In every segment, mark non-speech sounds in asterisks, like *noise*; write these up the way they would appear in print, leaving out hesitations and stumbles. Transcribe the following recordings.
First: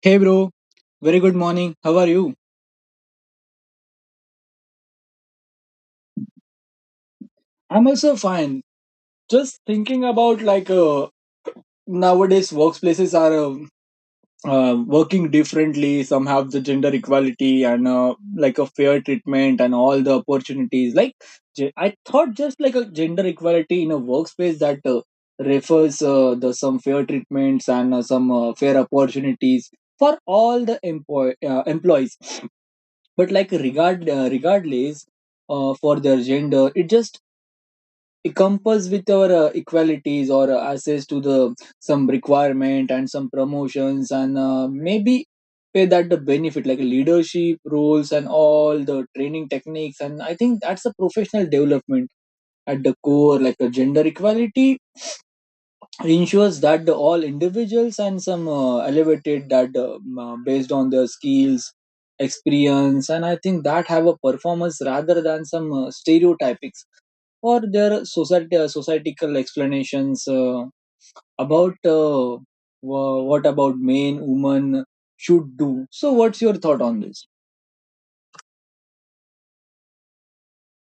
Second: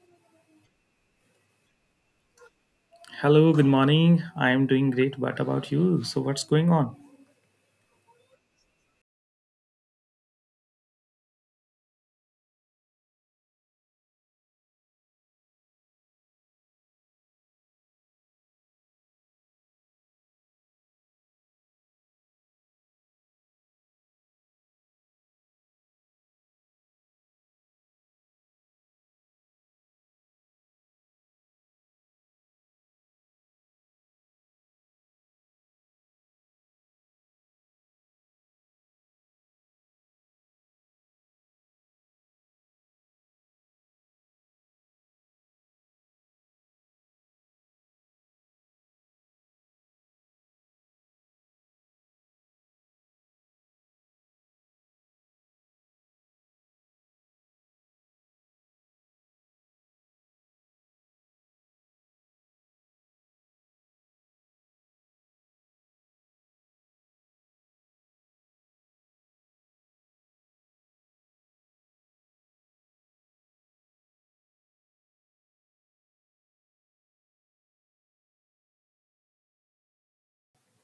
Hey bro, very good morning. How are you? Hello, good morning. I am doing great. What about you? So, what's going on? I'm also fine. Just thinking about nowadays workplaces are working differently. Some have the gender equality and like a fair treatment and all the opportunities. I thought, just like a gender equality in a workspace that refers the some fair treatments and some fair opportunities for all the employees. But like regardless for their gender. It just encompass with our equalities or access to the some requirement and some promotions and maybe pay that the benefit like leadership roles and all the training techniques. And I think that's a professional development at the core, like a gender equality ensures that the all individuals and some elevated that based on their skills, experience, and I think that have a performance rather than some stereotypics or their society societal explanations about what about men women should do. So what's your thought on this?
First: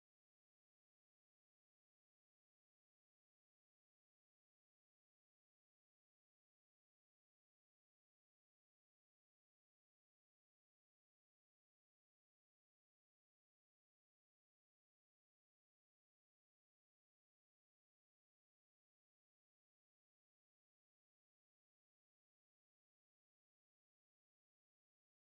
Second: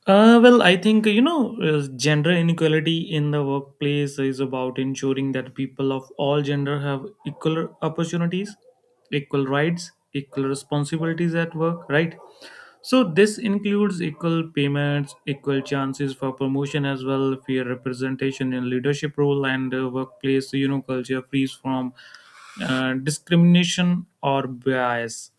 Well, I think gender inequality in the workplace is about ensuring that people of all gender have equal opportunities, equal rights, equal responsibilities at work, right? So, this includes equal payments, equal chances for promotion as well, fair representation in leadership role, and workplace, culture free from discrimination or bias.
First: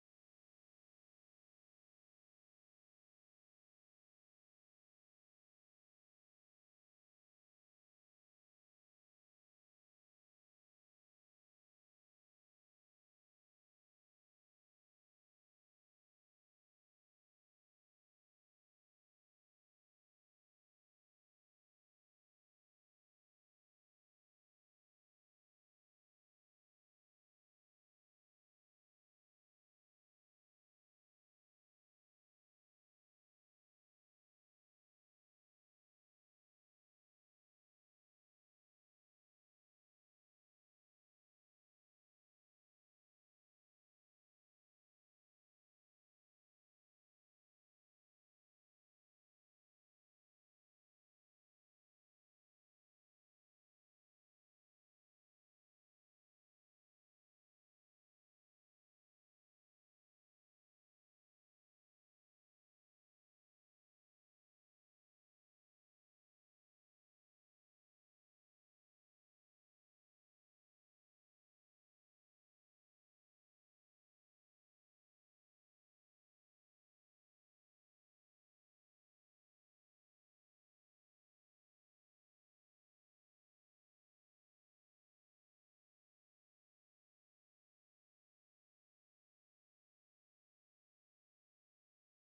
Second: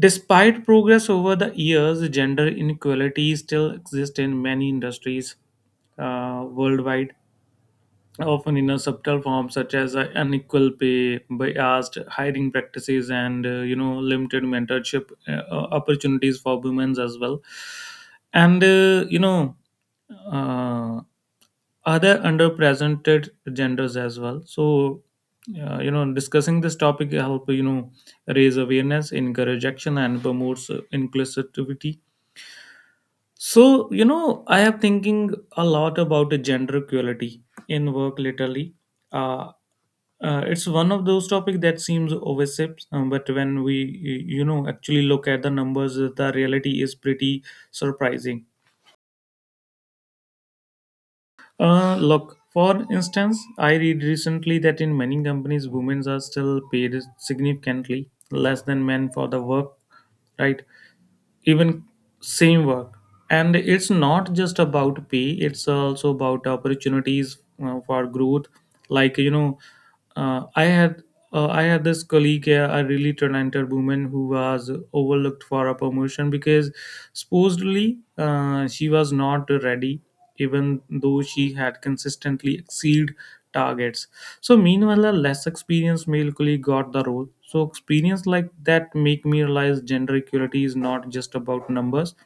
Despite progress over the years, gender inequality still exists in many industries, worldwide, often in a subtle form such as unequal pay, biased hiring practices, and limited mentorship opportunities for women as well. And uh, you know, uh, Other underrepresented genders as well. So discussing this topic help, raise awareness, encourage action, and promotes inclusivity. So I have thinking a lot about the gender equality in work lately. uh, it's one of those topics that seems overship but when we actually look at the numbers, the reality is pretty surprising. Look, for instance, I read recently that in many companies, women are still paid significantly less than men for the work, right? Even same work. And it's not just about pay, it's also about opportunities for growth. Like, you know, uh, I had. I had this colleague, a really talented woman who was overlooked for a promotion because supposedly she was not ready, even though she had consistently exceeded targets. So meanwhile, a less experienced male colleague got the role. So experience like that make me realize gender equality is not just about numbers;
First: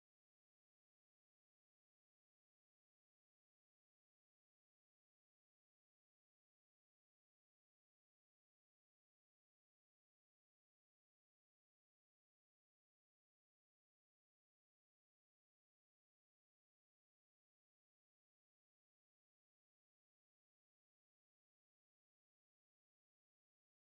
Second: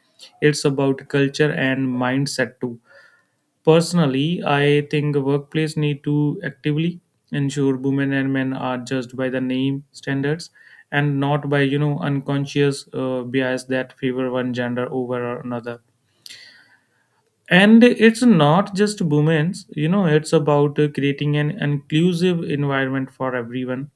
it's about culture and mindset too. Personally, I think workplace need to actively ensure women and men are judged by the name standards and not by unconscious bias that favor one gender over another. And it's not just women's, it's about creating an inclusive environment for everyone.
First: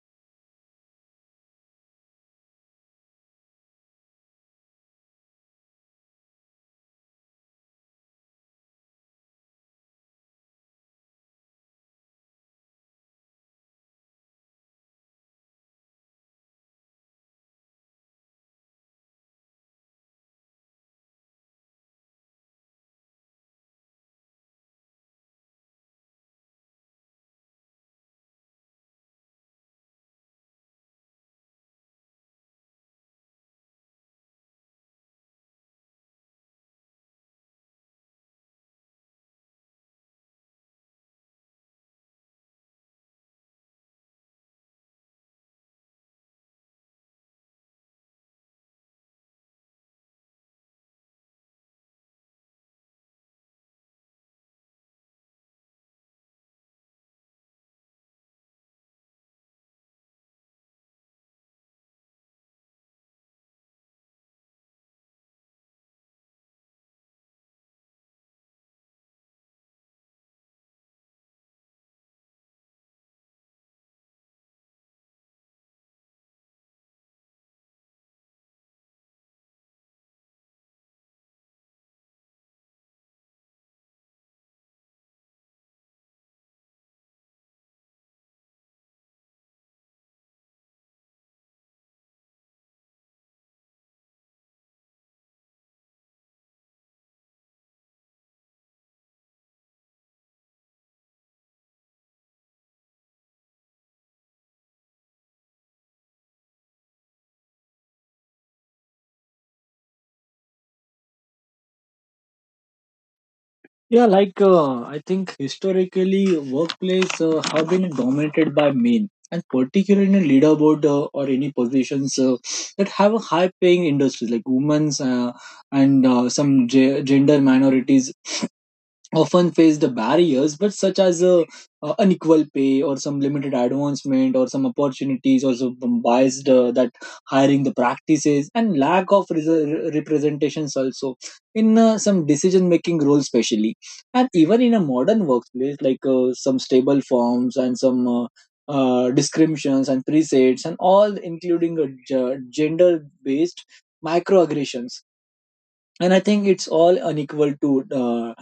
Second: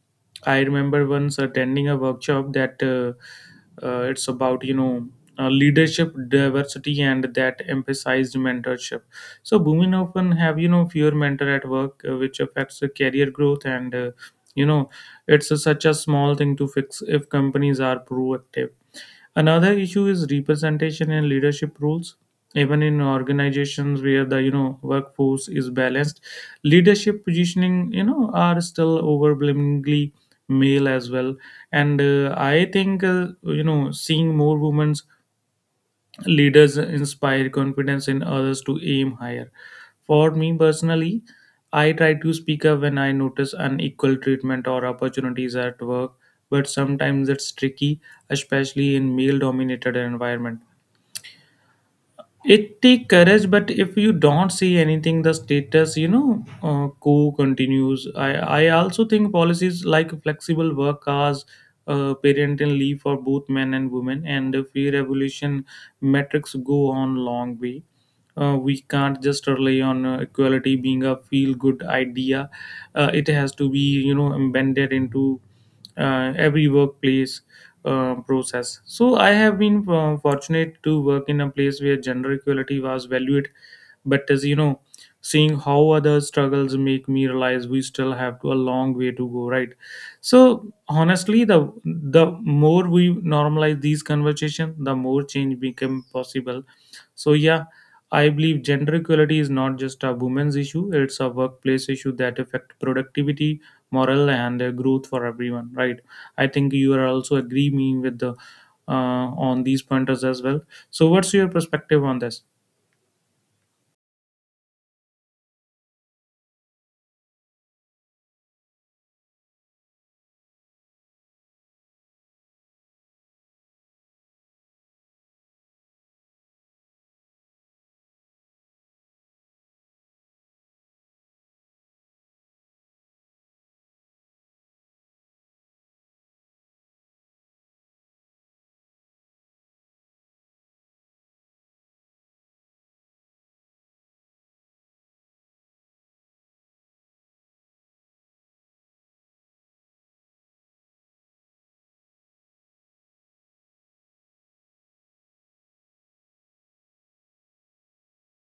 I remember once attending a workshop that it's about, leadership diversity and that emphasized mentorship. So women often have, fewer mentor at work, which affects the career growth, and, you know, it's a, such a small thing to fix if companies are proactive. Another issue is representation in leadership roles. Even in organizations where the workforce is balanced, leadership positioning are still overwhelmingly male as well. And I think seeing more women leaders inspire confidence in others to aim higher. For me personally, I try to speak up when I notice unequal treatment or opportunities at work, but sometimes it's tricky, especially in male dominated environment. It take courage, but if you don't see anything, the status quo continues. I also think policies like flexible work hours, parental leave for both men and women, and the free revolution metrics go on long way. We can't just rely on equality being a feel good idea. It has to be embedded into every workplace process. So I have been fortunate to work in a place where gender equality was valued, but as you know, seeing how other struggles make me realize we still have a long way to go. Right. So honestly, the more we normalize these conversations, the more change become possible. So yeah, I believe gender equality is not just a women's issue, it's a workplace issue that affects productivity, morale, and growth for everyone, right? I think you are also agree me with the on these pointers as well. So what's your perspective on this? Yeah, I think historically, workplace have been dominated by men, and particularly in leaderboard or any positions that have a high-paying industry, like women's and gender minorities often face the barriers but such as unequal pay or some limited advancement or some opportunities or some biased that hiring the practices and lack of representations also in some decision making roles especially. And even in a modern workplace, some stable forms and some descriptions and presets and all including gender based microaggressions. And I think it's all unequal to uh,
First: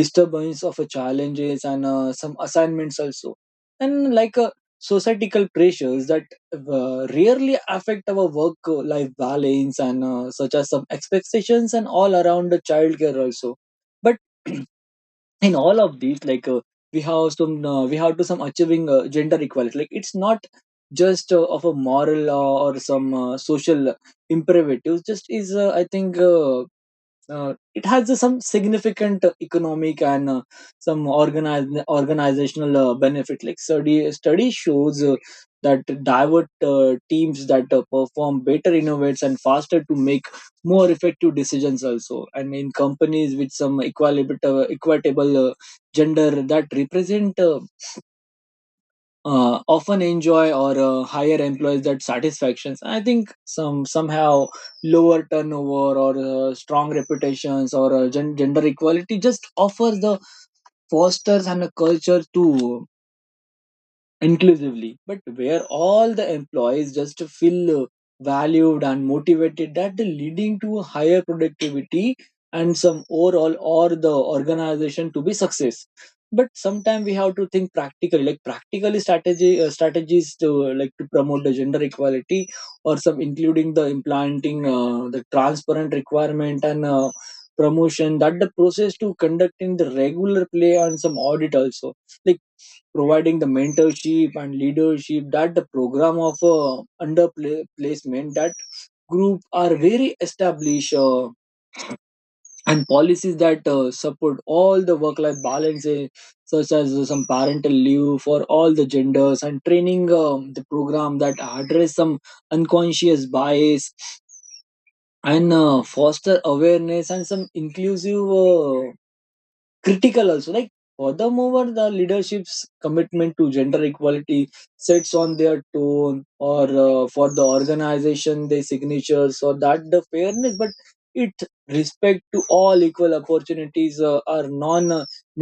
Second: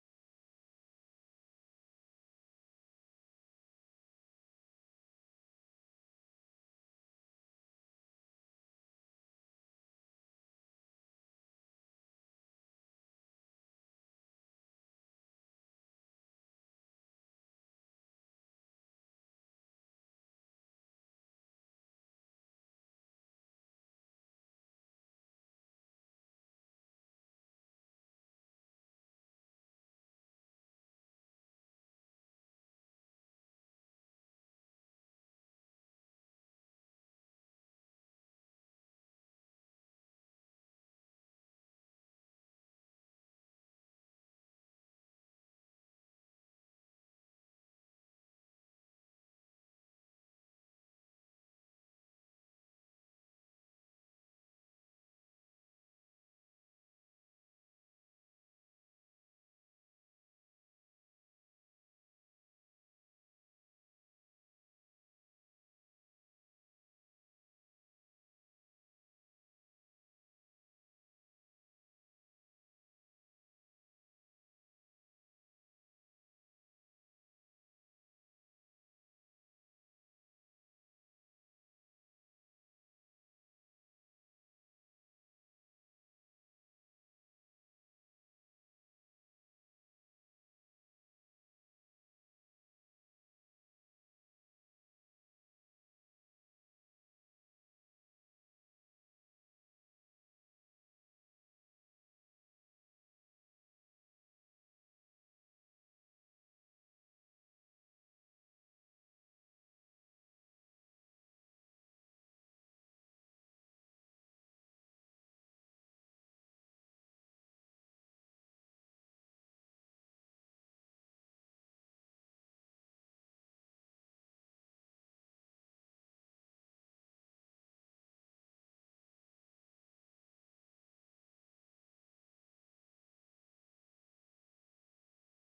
disturbance of challenges and some assignments also. And societal pressures that rarely affect our work life balance and such as some expectations and all around the childcare also. But *clears throat* in all of these, we have some we have to some achieving gender equality. Like it's not just of a moral or some social imperatives, just is I think it has some significant economic and some organizational benefit. Like study shows that divert teams that perform better, innovates and faster to make more effective decisions also. And in companies with some equitable gender that represent often enjoy or higher employees that satisfactions. I think some somehow lower turnover or strong reputations or gender equality just offers the fosters and a culture to inclusively, but where all the employees just feel valued and motivated, that leading to higher productivity and some overall or the organization to be success. But sometimes we have to think practically, like practical strategy strategies to like to promote the gender equality or some including the implanting the transparent requirement and promotion that the process to conducting the regular play and some audit also, like providing the mentorship and leadership that the program of placement that group are very established and policies that support all the work life balances, such as some parental leave for all the genders and training the program that address some unconscious bias and foster awareness and some inclusive critical also. Like furthermore, the leadership's commitment to gender equality sets on their tone or for the organization their signatures or that the fairness, but it respect to all equal opportunities are non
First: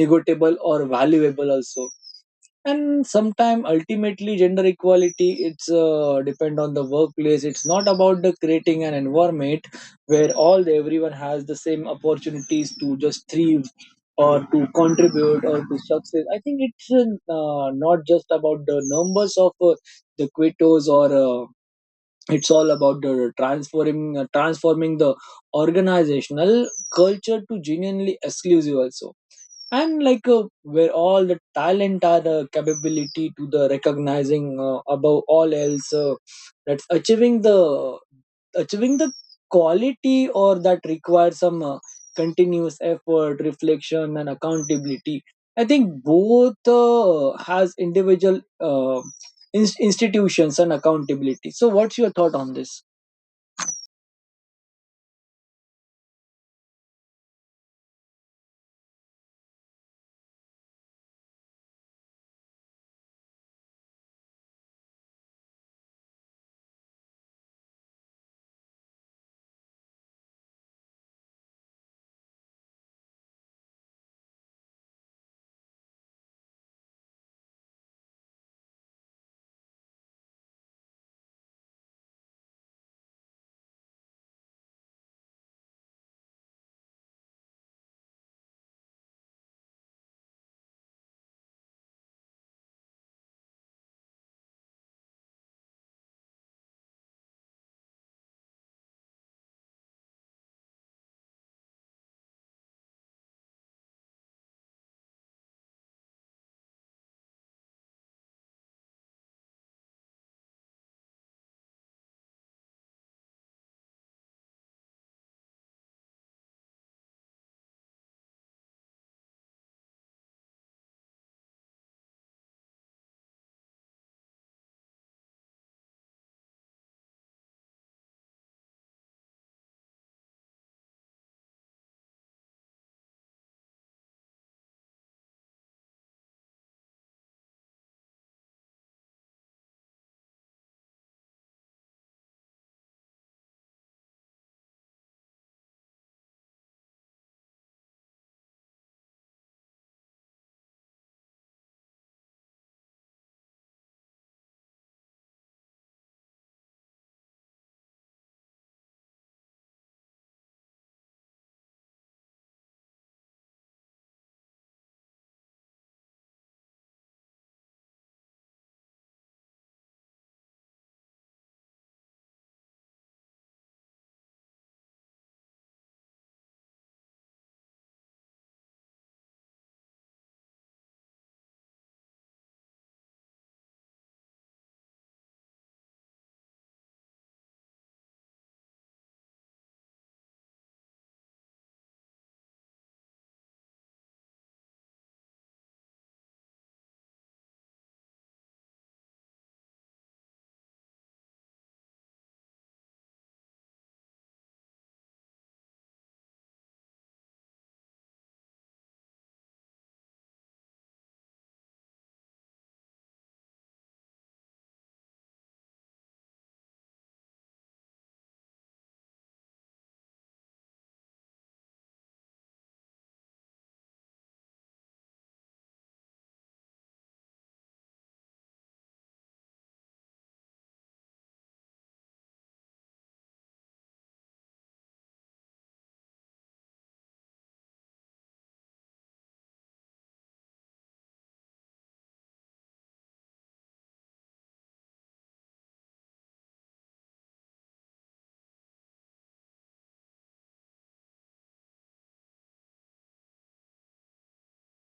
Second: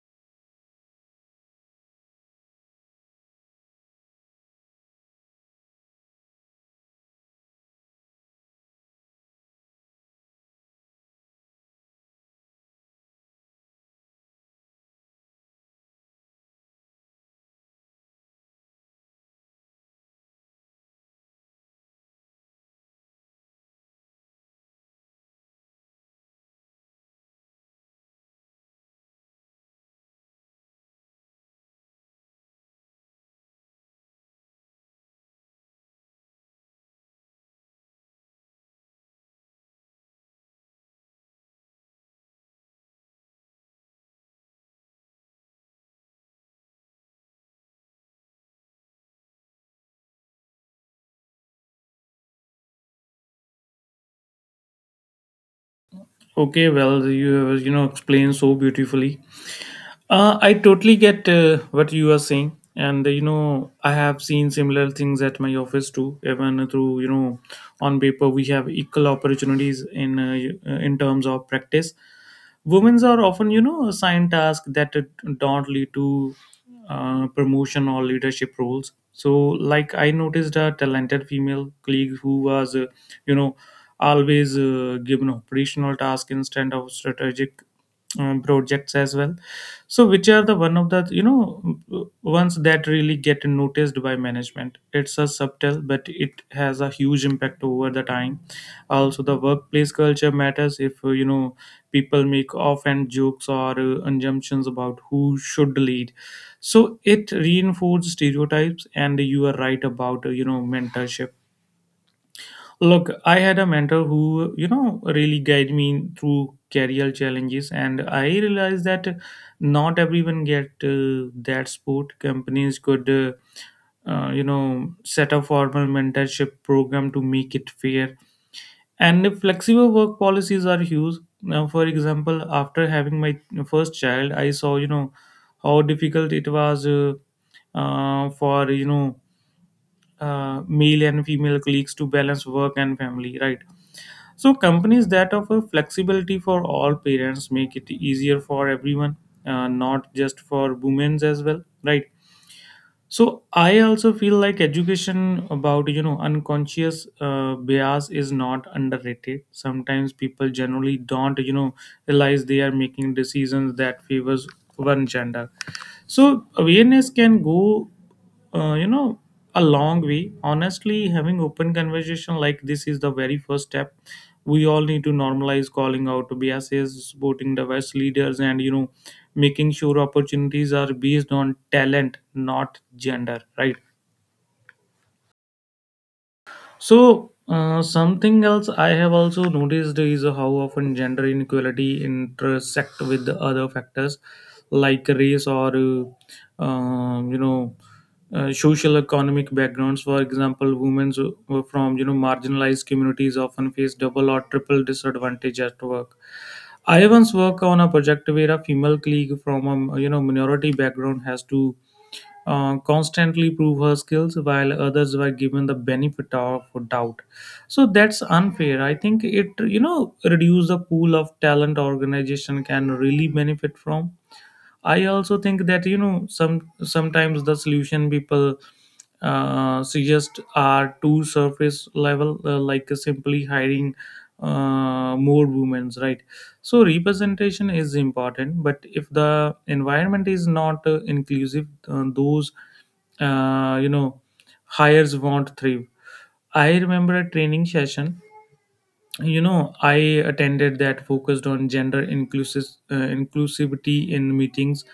negotiable or valuable also. And sometime ultimately gender equality, it's depend on the workplace. It's not about the creating an environment where all the, everyone has the same opportunities to just thrive or to contribute or to success. I think it's not just about the numbers of the quotas or it's all about the transforming the organizational culture to genuinely exclusive also. And where all the talent are the capability to the recognizing above all else that's achieving the quality or that requires some continuous effort, reflection, and accountability. I think both has individual institutions and accountability. So, what's your thought on this? Okay, well you have explained so beautifully. I totally get what you are saying, and I have seen similar things at my office too. Even through on paper we have equal opportunities in in terms of practice. Women are often assigned tasks that don't lead to promotion or leadership roles. So, like I noticed a talented female colleague who was you know always given operational tasks instead of strategic projects as well, so which are the one of the ones that really get noticed by management. It's a subtle but it has a huge impact over the time. Also, the workplace culture matters if people make offhand jokes or assumptions about who should lead, so it reinforces stereotypes. And you are right about mentorship. Look, I had a mentor who, really guided me through career challenges, and I realized that not everyone get that support. Companies could, set a formal mentorship program to make it fair. And flexible work policies are huge. Now, for example, after having my first child, I saw, how difficult it was for, male and female colleagues to balance work and family, right? So companies that offer flexibility for all parents make it easier for everyone, not just for women as well, right? So I also feel like education about unconscious bias is not underrated. Sometimes people generally don't realize they are making decisions that favors one gender, so awareness can go uh, you know a long way. Honestly, having open conversation like this is the very first step. We all need to normalize calling out biases, supporting diverse leaders, and making sure opportunities are based on talent, not gender, right? So, something else I have also noticed is how often gender inequality intersect with the other factors like race or, social economic backgrounds. For example, women who from, marginalized communities often face double or triple disadvantage at work. I once worked on a project where a female colleague from a, minority background has to constantly prove her skills while others were given the benefit of doubt. So that's unfair. I think it reduce the pool of talent organization can really benefit from. I also think that sometimes the solution people suggest are too surface level, like simply hiring more women, right? So representation is important, but if the environment is not inclusive, those uh, you know hires won't thrive. I remember a training session I attended that focused on gender inclusive inclusivity in meetings.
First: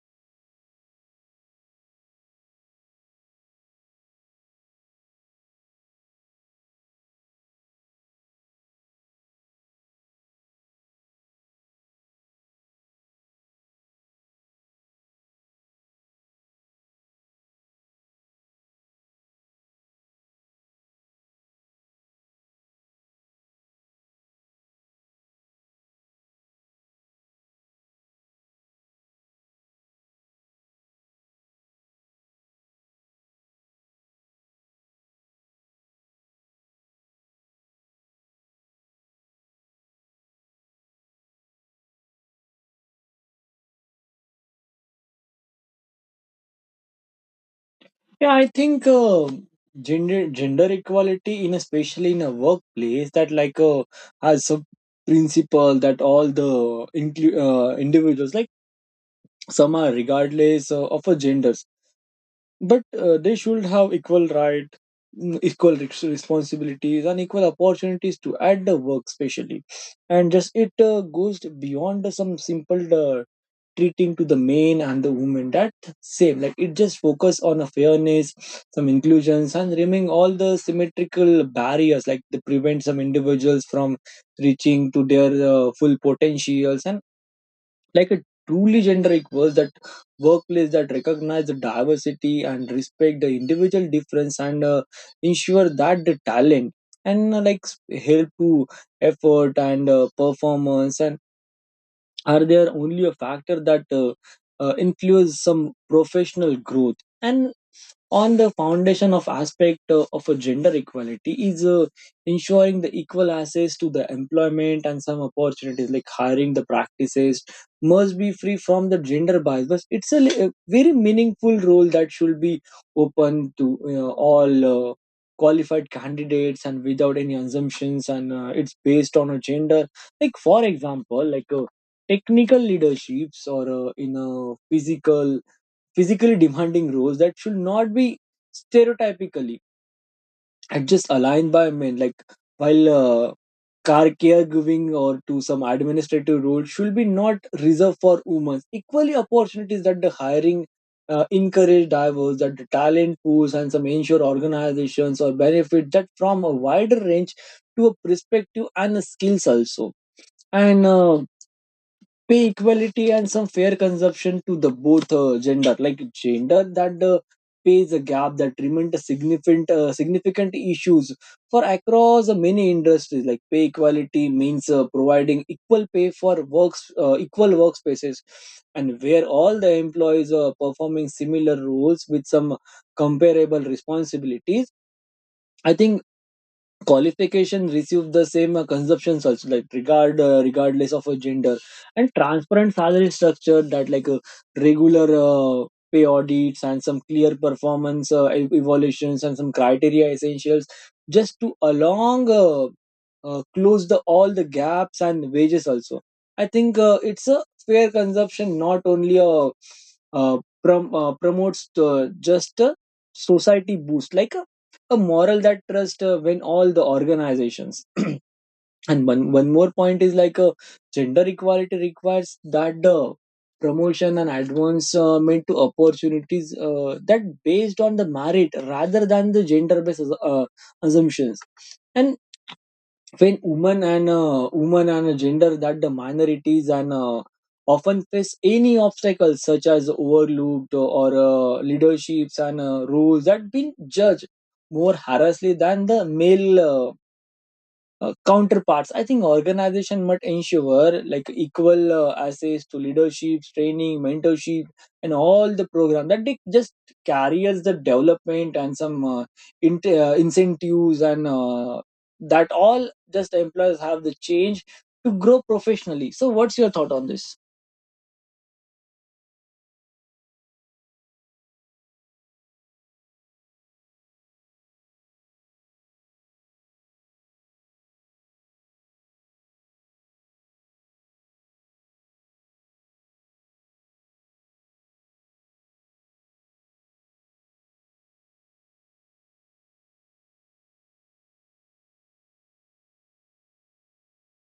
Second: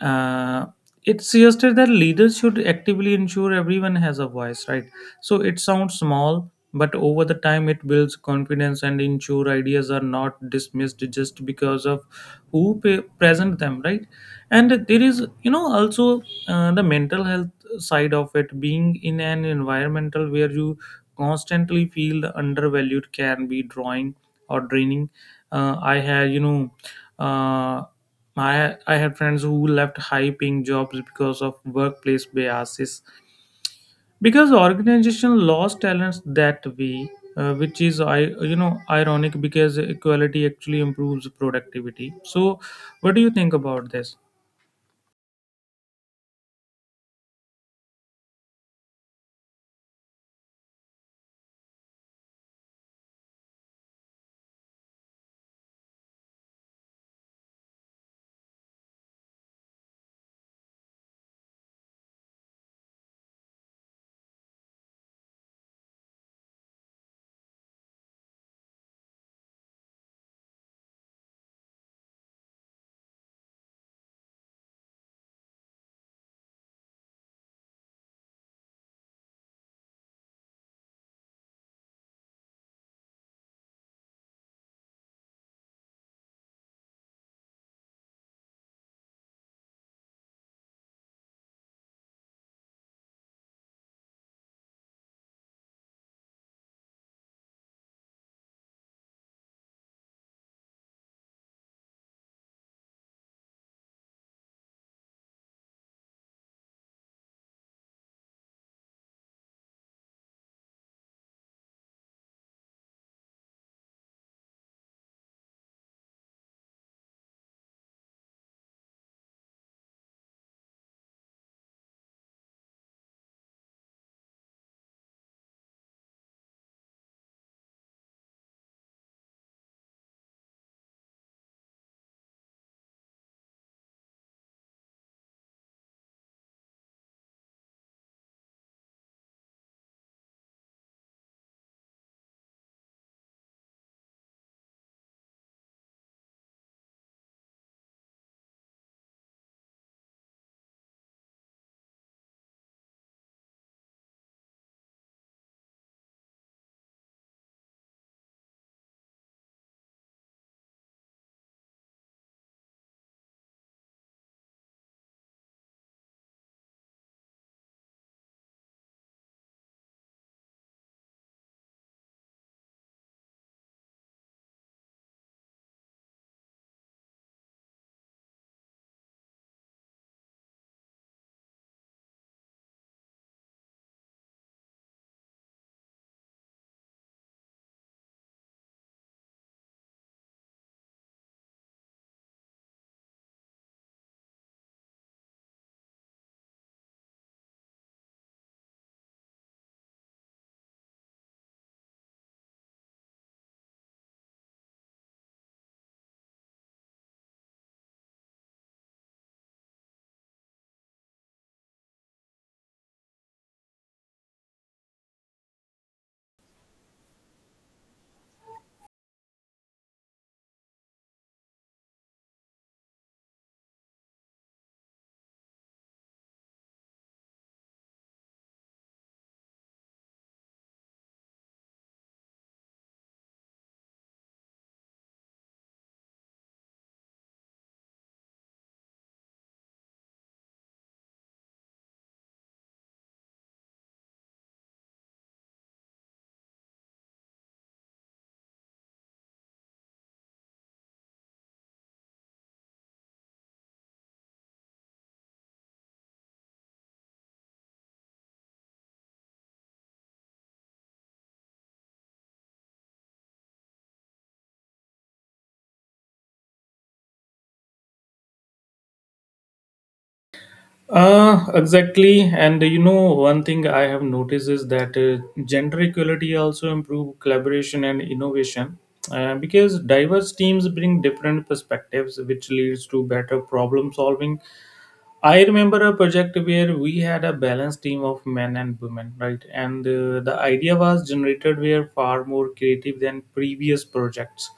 uh, it suggested that leaders should actively ensure everyone has a voice, right? So it sounds small, but over the time it builds confidence and ensure ideas are not dismissed just because of present them, right? And there is also the mental health side of it. Being in an environmental where you constantly feel undervalued can be drawing or draining. I had uh, I had friends who left high paying jobs because of workplace biases, because organization lost talents that way, which is I ironic, because equality actually improves productivity. So, what do you think about this? Yeah, I think gender equality, in especially in a workplace, that has a principle that all the individuals, like some are regardless of a genders, but they should have equal right, equal responsibilities, and equal opportunities to at the work, especially, and just it goes beyond some simple. Treating to the men and the women that same, like it just focus on a fairness, some inclusions and removing all the symmetrical barriers like they prevent some individuals from reaching to their full potentials. And like a truly gender equal that workplace that recognize the diversity and respect the individual difference and ensure that the talent and like help to effort and performance and are there only a factor that influence some professional growth. And on the foundation of aspect of a gender equality is ensuring the equal access to the employment and some opportunities like hiring the practices must be free from the gender bias, but it's a, a very meaningful role that should be open to you know, all qualified candidates and without any assumptions and it's based on a gender. Like for example technical leaderships or in a physically demanding roles that should not be stereotypically and just aligned by men. Like while caregiving or to some administrative role should be not reserved for women. Equally, opportunities that the hiring encourage diverse, that the talent pools and some ensure organizations or benefit that from a wider range to a perspective and the skills also. And pay equality and some fair consumption to the both gender, like gender that pays a gap that remained a significant issues for across many industries. Like pay equality means providing equal pay for works equal workspaces and where all the employees are performing similar roles with some comparable responsibilities. I think qualification receive the same consumptions also, like regardless of a gender. And transparent salary structure that regular pay audits and some clear performance evaluations and some criteria essentials just to along close the all the gaps and wages also. I think it's a fair consumption not only a uh, promotes just a society boost a moral that trust when all the organizations. *clears throat* And one more point is gender equality requires that the promotion and advancement to opportunities that based on the merit rather than the gender based assumptions. And when women and gender that the minorities and often face any obstacles such as overlooked or leaderships and rules that been judged more harshly than the male counterparts. I think organization must ensure like equal access to leadership training, mentorship, and all the program that they just carries the development and some int incentives and that all just employers have the change to grow professionally. So what's your thought on this? Exactly. And you know, one thing I have noticed is that gender equality also improve collaboration and innovation because diverse teams bring different perspectives, which leads to better problem solving. I remember a project where we had a balanced team of men and women, right? And the idea was generated were far more creative than previous projects.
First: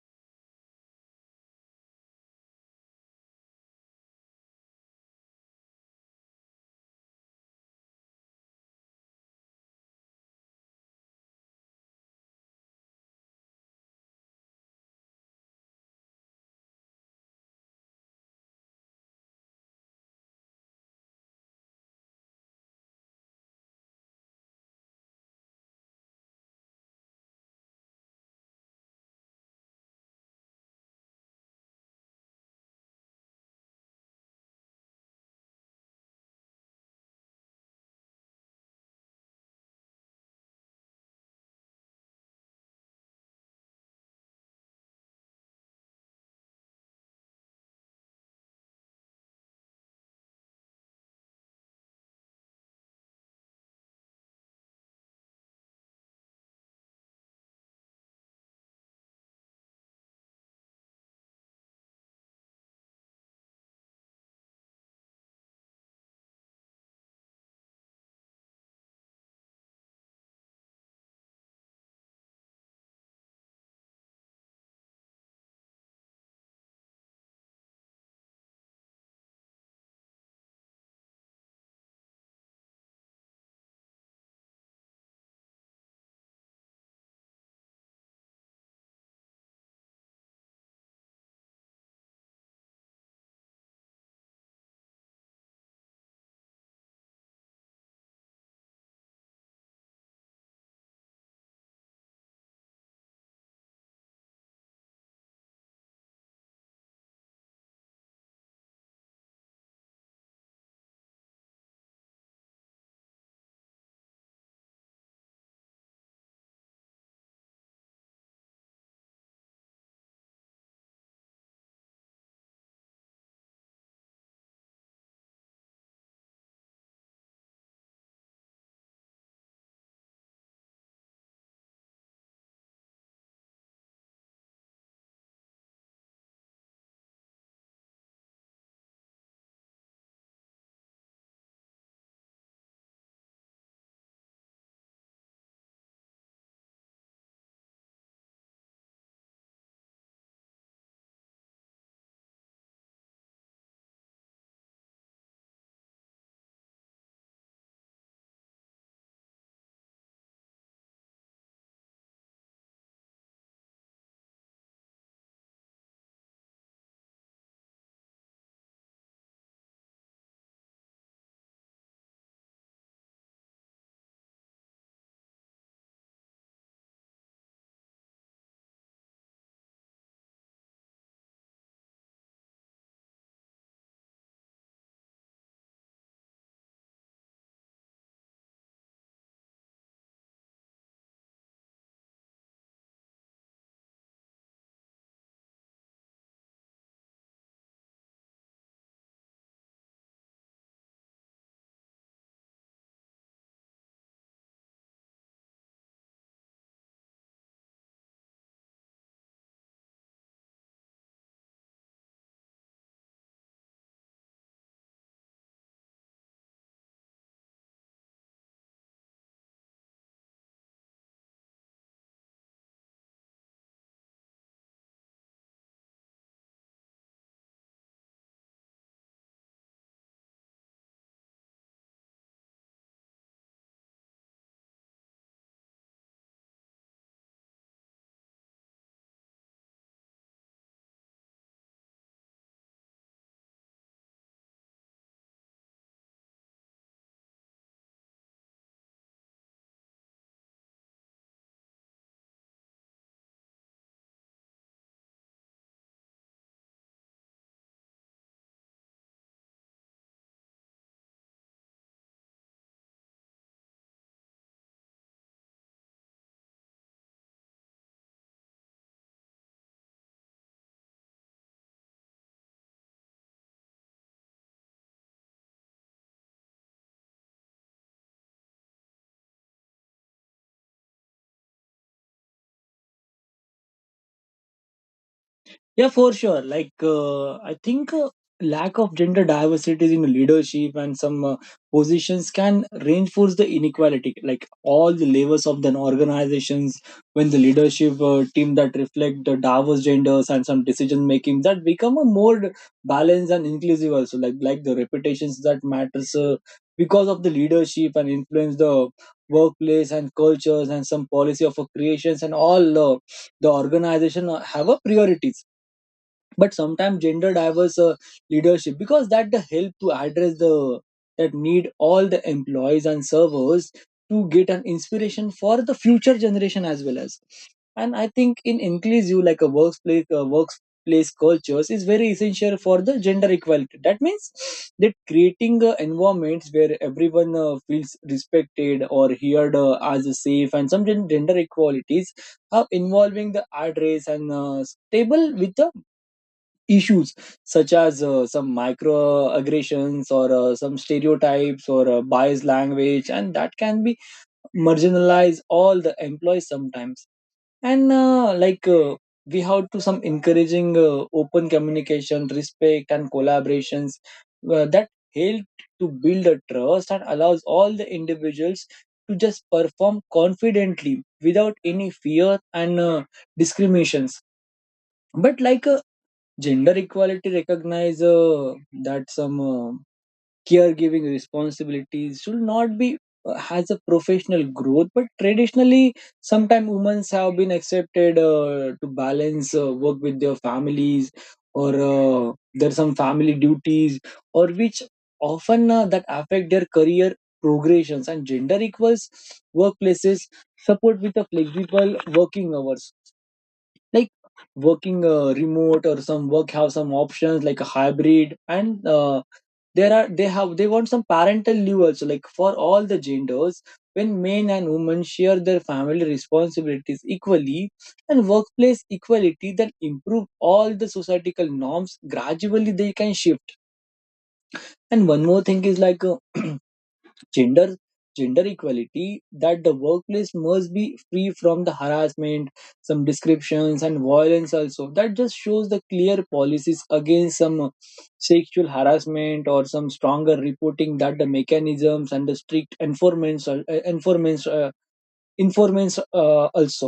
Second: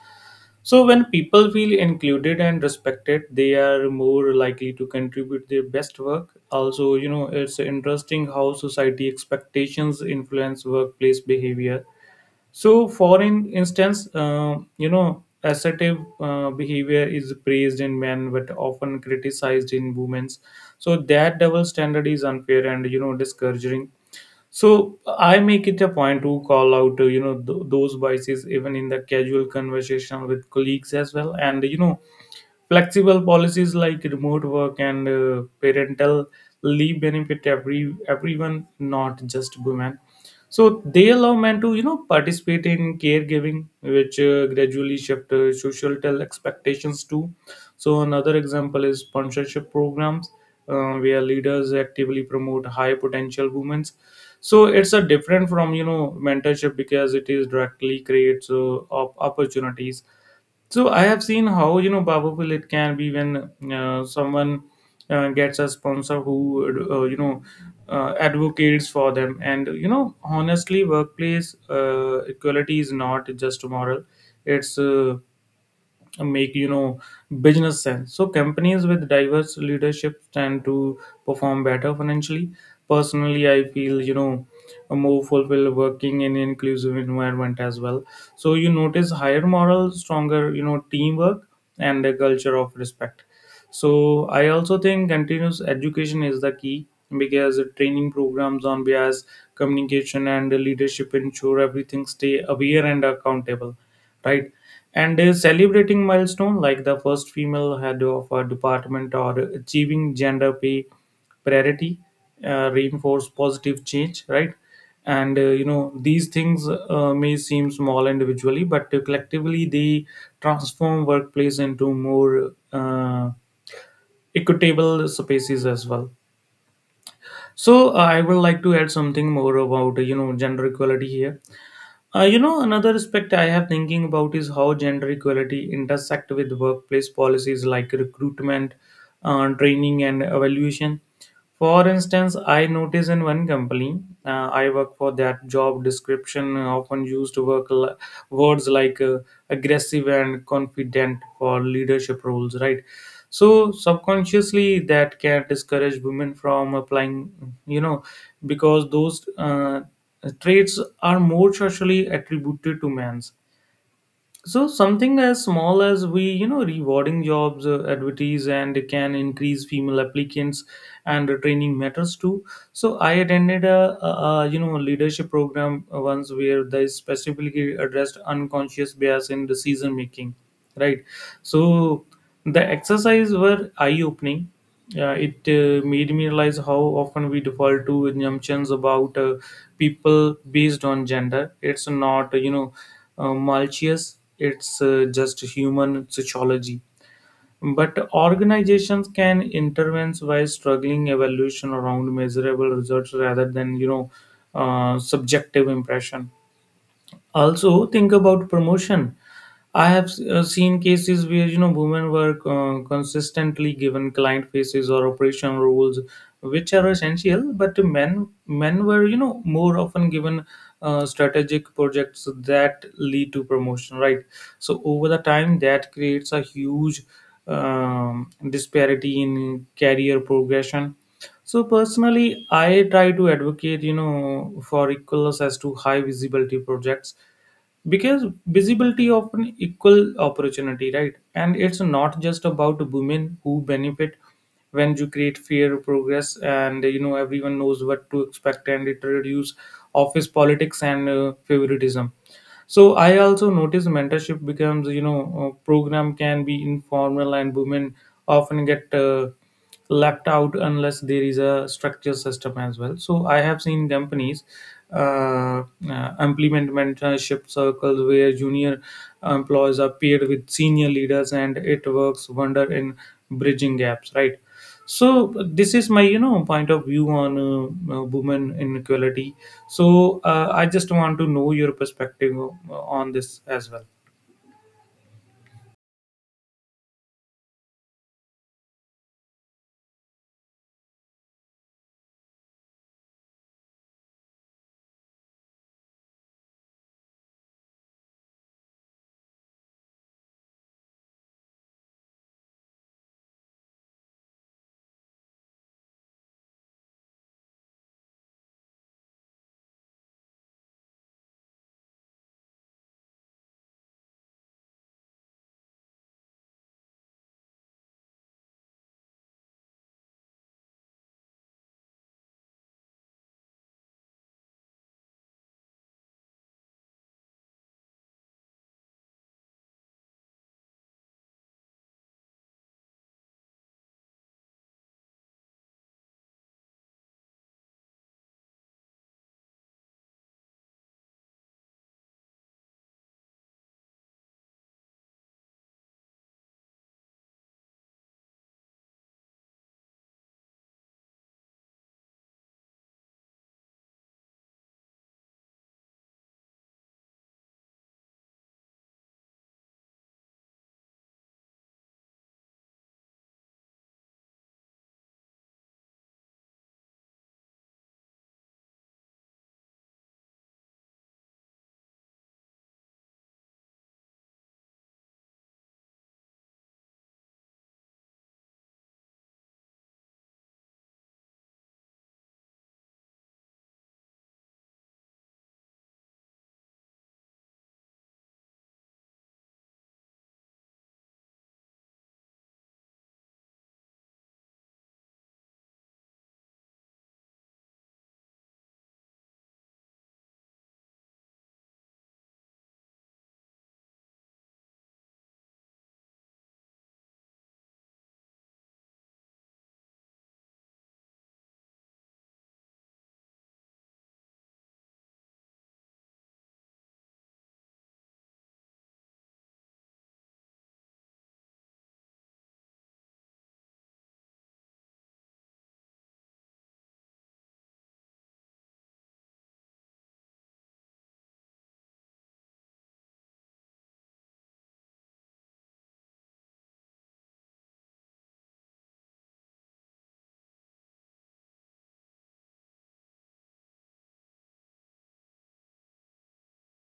So when people feel included and respected, they are more likely to contribute their best work. Also, you know, it's interesting how society expectations influence workplace behavior. So, for in instance, assertive behavior is praised in men but often criticized in women. So that double standard is unfair and discouraging. So I make it a point to call out those biases even in the casual conversation with colleagues as well. And flexible policies like remote work and parental leave benefit everyone, not just women. So they allow men to participate in caregiving, which gradually shift social expectations too. So another example is sponsorship programs, where leaders actively promote high potential women. So it's a different from mentorship because it is directly creates opportunities. So I have seen how powerful it can be when someone gets a sponsor who uh, you know advocates for them. And you know, honestly, workplace equality is not just moral; it's make you know business sense. So companies with diverse leadership tend to perform better financially. Personally, I feel, you know, more fulfilled working in inclusive environment as well. So you notice higher moral, stronger, you know, teamwork and a culture of respect. So I also think continuous education is the key because training programs on bias, communication and leadership ensure everything stay aware and accountable, right? And celebrating milestone like the first female head of a department or achieving gender pay parity reinforce positive change, right? And you know, these things may seem small individually, but collectively they transform workplace into more equitable spaces as well. So I would like to add something more about, you know, gender equality here. You know, another aspect I have thinking about is how gender equality intersect with workplace policies like recruitment, training, and evaluation. For instance, I notice in one company I work for that job description often used words like aggressive and confident for leadership roles, right? So subconsciously that can discourage women from applying, you know, because those traits are more socially attributed to men. So something as small as we, you know, rewarding jobs, advertise, and it can increase female applicants, and training matters too. So I attended a you know leadership program once where they specifically addressed unconscious bias in decision making, right? So the exercise were eye opening. Yeah, it made me realize how often we default to assumptions about people based on gender. It's not, you know, malicious. It's just human sociology. But organizations can intervene by struggling evaluation around measurable results rather than, you know, subjective impression. Also think about promotion. I have seen cases where, you know, women were consistently given client faces or operation roles, which are essential, but men were, you know, more often given strategic projects that lead to promotion, right? So over the time, that creates a huge disparity in career progression. So personally, I try to advocate, you know, for equal access to high visibility projects because visibility often equal opportunity, right? And it's not just about women who benefit when you create fair progress, and, you know, everyone knows what to expect, and it reduce office politics and favoritism. So I also notice mentorship becomes, you know, a program can be informal, and women often get left out unless there is a structured system as well. So I have seen companies uh, implement mentorship circles where junior employees are paired with senior leaders, and it works wonder in bridging gaps, right? So this is my, you know, point of view on women inequality. So I just want to know your perspective on this as well. Yeah, for sure. I think lack of gender diversity in leadership and some positions can reinforce the inequality. Like all the levels of the organizations, when the leadership team that reflect the diverse genders and some decision making that become a more balanced and inclusive. Also, like the reputations that matters because of the leadership and influence the workplace and cultures and some policy of creations and all the organization have a priorities, but sometimes gender diverse leadership because that the help to address the that need all the employees and servers to get an inspiration for the future generation as well as. And I think in inclusive like a workplace cultures is very essential for the gender equality. That means that creating environments where everyone feels respected or heard as a safe and some gender equalities are involving the address and stable with the issues such as some microaggressions or some stereotypes or biased language and that can be marginalize all the employees sometimes. And we have to some encouraging open communication, respect, and collaborations that help to build a trust and allows all the individuals to just perform confidently without any fear and discriminations. But gender equality recognize that some caregiving responsibilities should not be has a professional growth, but traditionally, sometimes women have been accepted to balance work with their families, or there are some family duties, or which often that affect their career progressions. And gender equals workplaces support with a flexible working hours, like working remote or some work have some options like a hybrid and there are they have they want some parental leave also, like for all the genders. When men and women share their family responsibilities equally and workplace equality that improve all the societal norms gradually they can shift. And one more thing is *clears throat* gender gender equality that the workplace must be free from the harassment, some descriptions, and violence also, that just shows the clear policies against some sexual harassment or some stronger reporting that the mechanisms and the strict enforcements informants also,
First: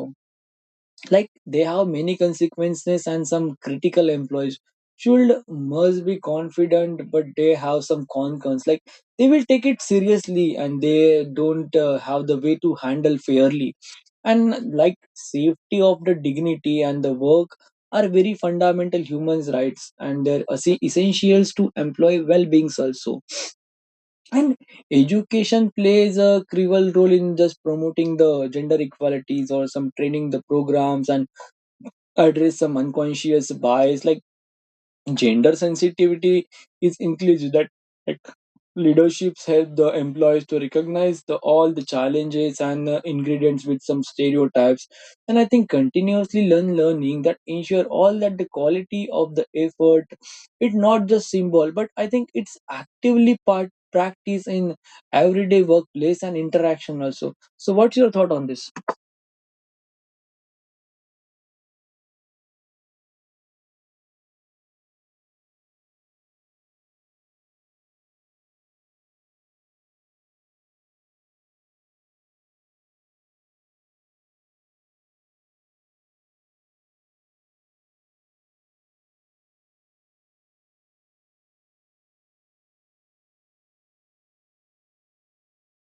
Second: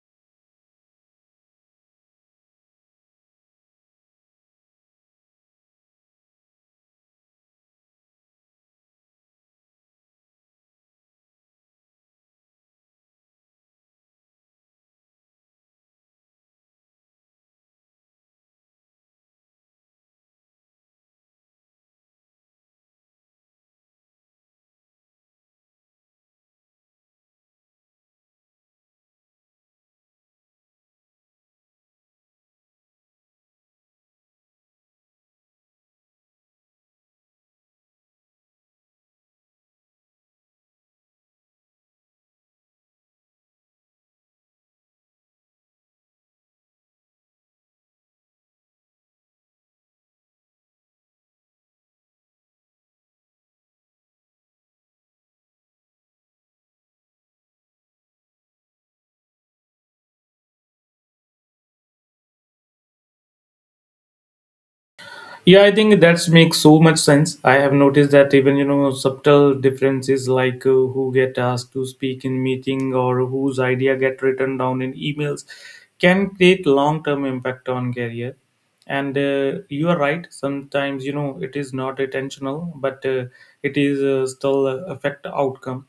like they have many consequences and some critical employees should must be confident, but they have some concerns like they will take it seriously and they don't have the way to handle fairly. And like safety of the dignity and the work are very fundamental human rights and they're essentials to employee well-beings also. And education plays a crucial role in just promoting the gender equalities or some training the programs and address some unconscious bias, like gender sensitivity is inclusive that like leaderships help the employees to recognize the all the challenges and ingredients with some stereotypes. And I think continuously learning that ensure all that the quality of the effort. It not just symbol, but I think it's actively part practice in everyday workplace and interaction also. So what's your thought on this? Yeah, I think that's makes so much sense. I have noticed that even, you know, subtle differences like who get asked to speak in meeting or whose idea get written down in emails can create long term impact on career. And you are right, sometimes, you know, it is not intentional, but it is still affect outcome.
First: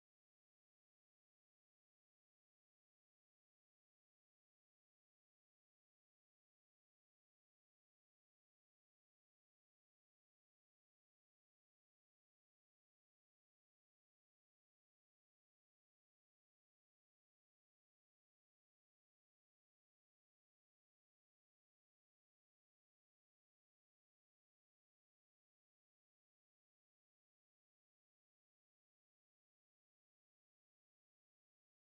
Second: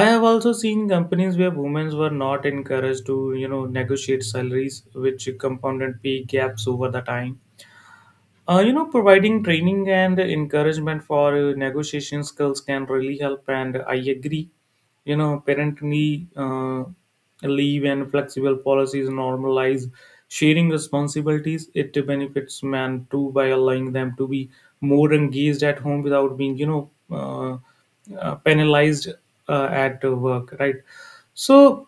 I have also seen companies where women were not encouraged to, you know, negotiate salaries, which compounded pay gaps over the time. You know, providing training and encouragement for negotiation skills can really help, and I agree. You know, parental uh, leave and flexible policies normalize sharing responsibilities. It benefits men too by allowing them to be more engaged at home without being, you know, penalized at work, right? So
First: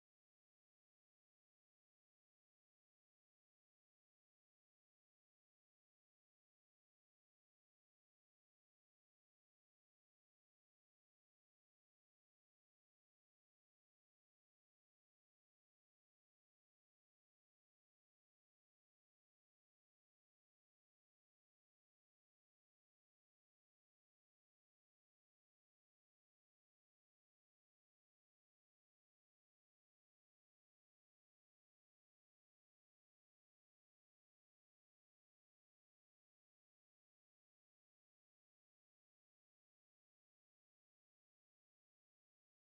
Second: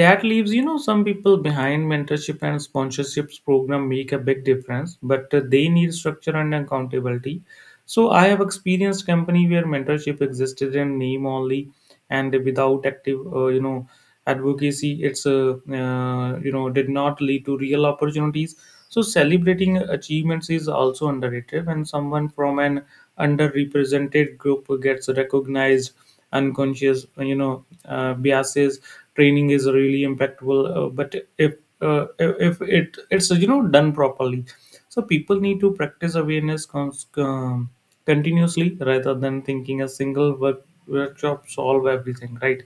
that leaves, you know, some people behind. Mentorship and sponsorships program make a big difference, but they need structure and accountability. So I have experienced company where mentorship existed in name only, and without active, you know, advocacy, it's you know, did not lead to real opportunities. So celebrating achievements is also underrated when someone from an underrepresented group gets recognized. Unconscious, you know, biases training is really impactful, but if if it's you know done properly. So people need to practice awareness continuously rather than thinking a single workshop solve everything, right?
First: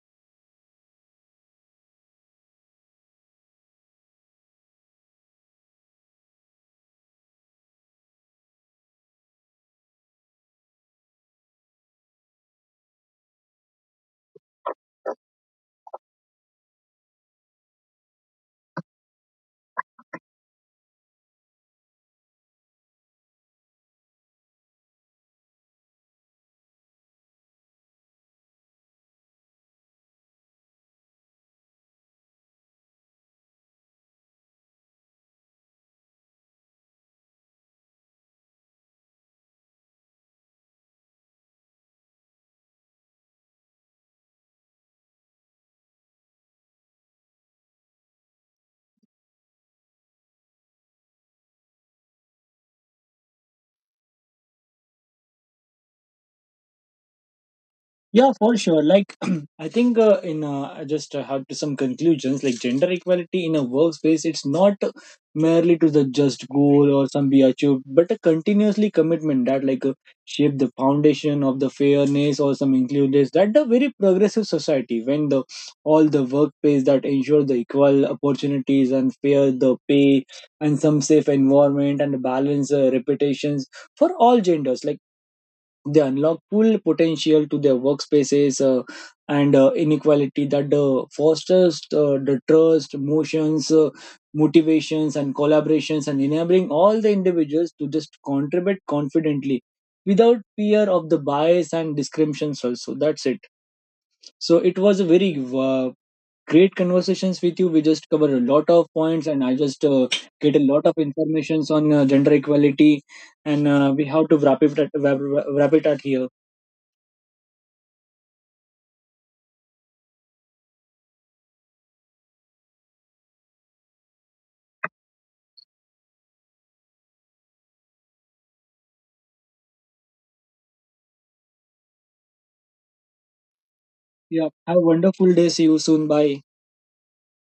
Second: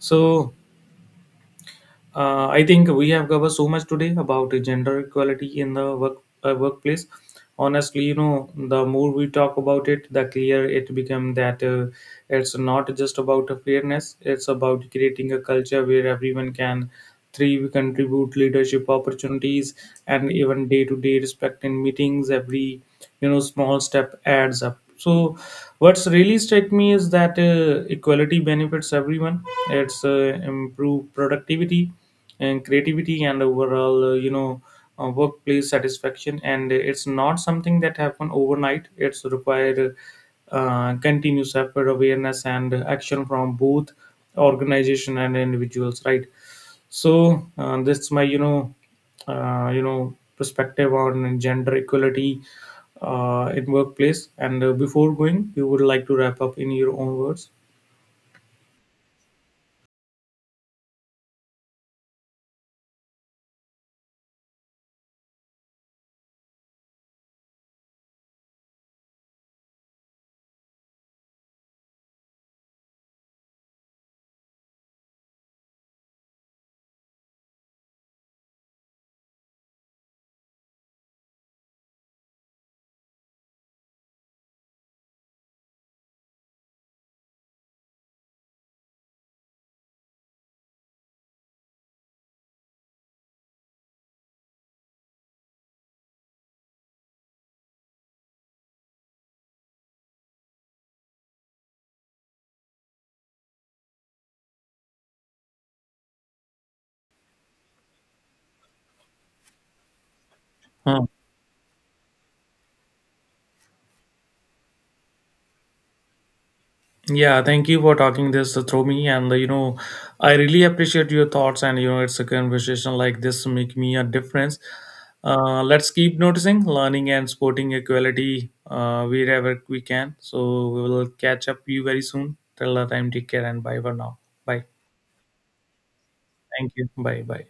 So I think we have covered so much today about the gender equality in the workplace. Honestly, you know, the more we talk about it, the clearer it becomes that it's not just about a fairness. It's about creating a culture where everyone can three, we contribute leadership opportunities and even day-to-day respect in meetings. Every, you know, small step adds up. So what's really struck me is that equality benefits everyone. It's improved productivity and creativity and overall, you know, workplace satisfaction. And it's not something that happen overnight. It's required continuous effort, awareness, and action from both organization and individuals, right? So that's my, you know, perspective on gender equality in workplace. And before going, you would like to wrap up in your own words. Yeah, for sure. Like, *clears throat* I think in I just have to some conclusions. Like, gender equality in a workspace, it's not merely to the just goal or some be achieved, but a continuously commitment that shape the foundation of the fairness or some inclusiveness. That the very progressive society when the all the workplace that ensure the equal opportunities and fair the pay and some safe environment and balance reputations for all genders. Like they unlock full potential to their workspaces and inequality that fosters the trust, motions, motivations, and collaborations, and enabling all the individuals to just contribute confidently without fear of the bias and discriminations also. That's it. So it was a very great conversations with you. We just covered a lot of points and I just get a lot of Hmm. informations on gender equality. And we have to wrap it at here. Yeah, thank you for talking this through me, and, you know, I really appreciate your thoughts, and, you know, it's a conversation like this make me a difference. Let's keep noticing, learning and sporting equality wherever we can. So we will catch up you very soon. Till the time, take care and bye for now. Yeah. Bye. Have a wonderful day. See you soon. Bye. Thank you. Bye. Bye.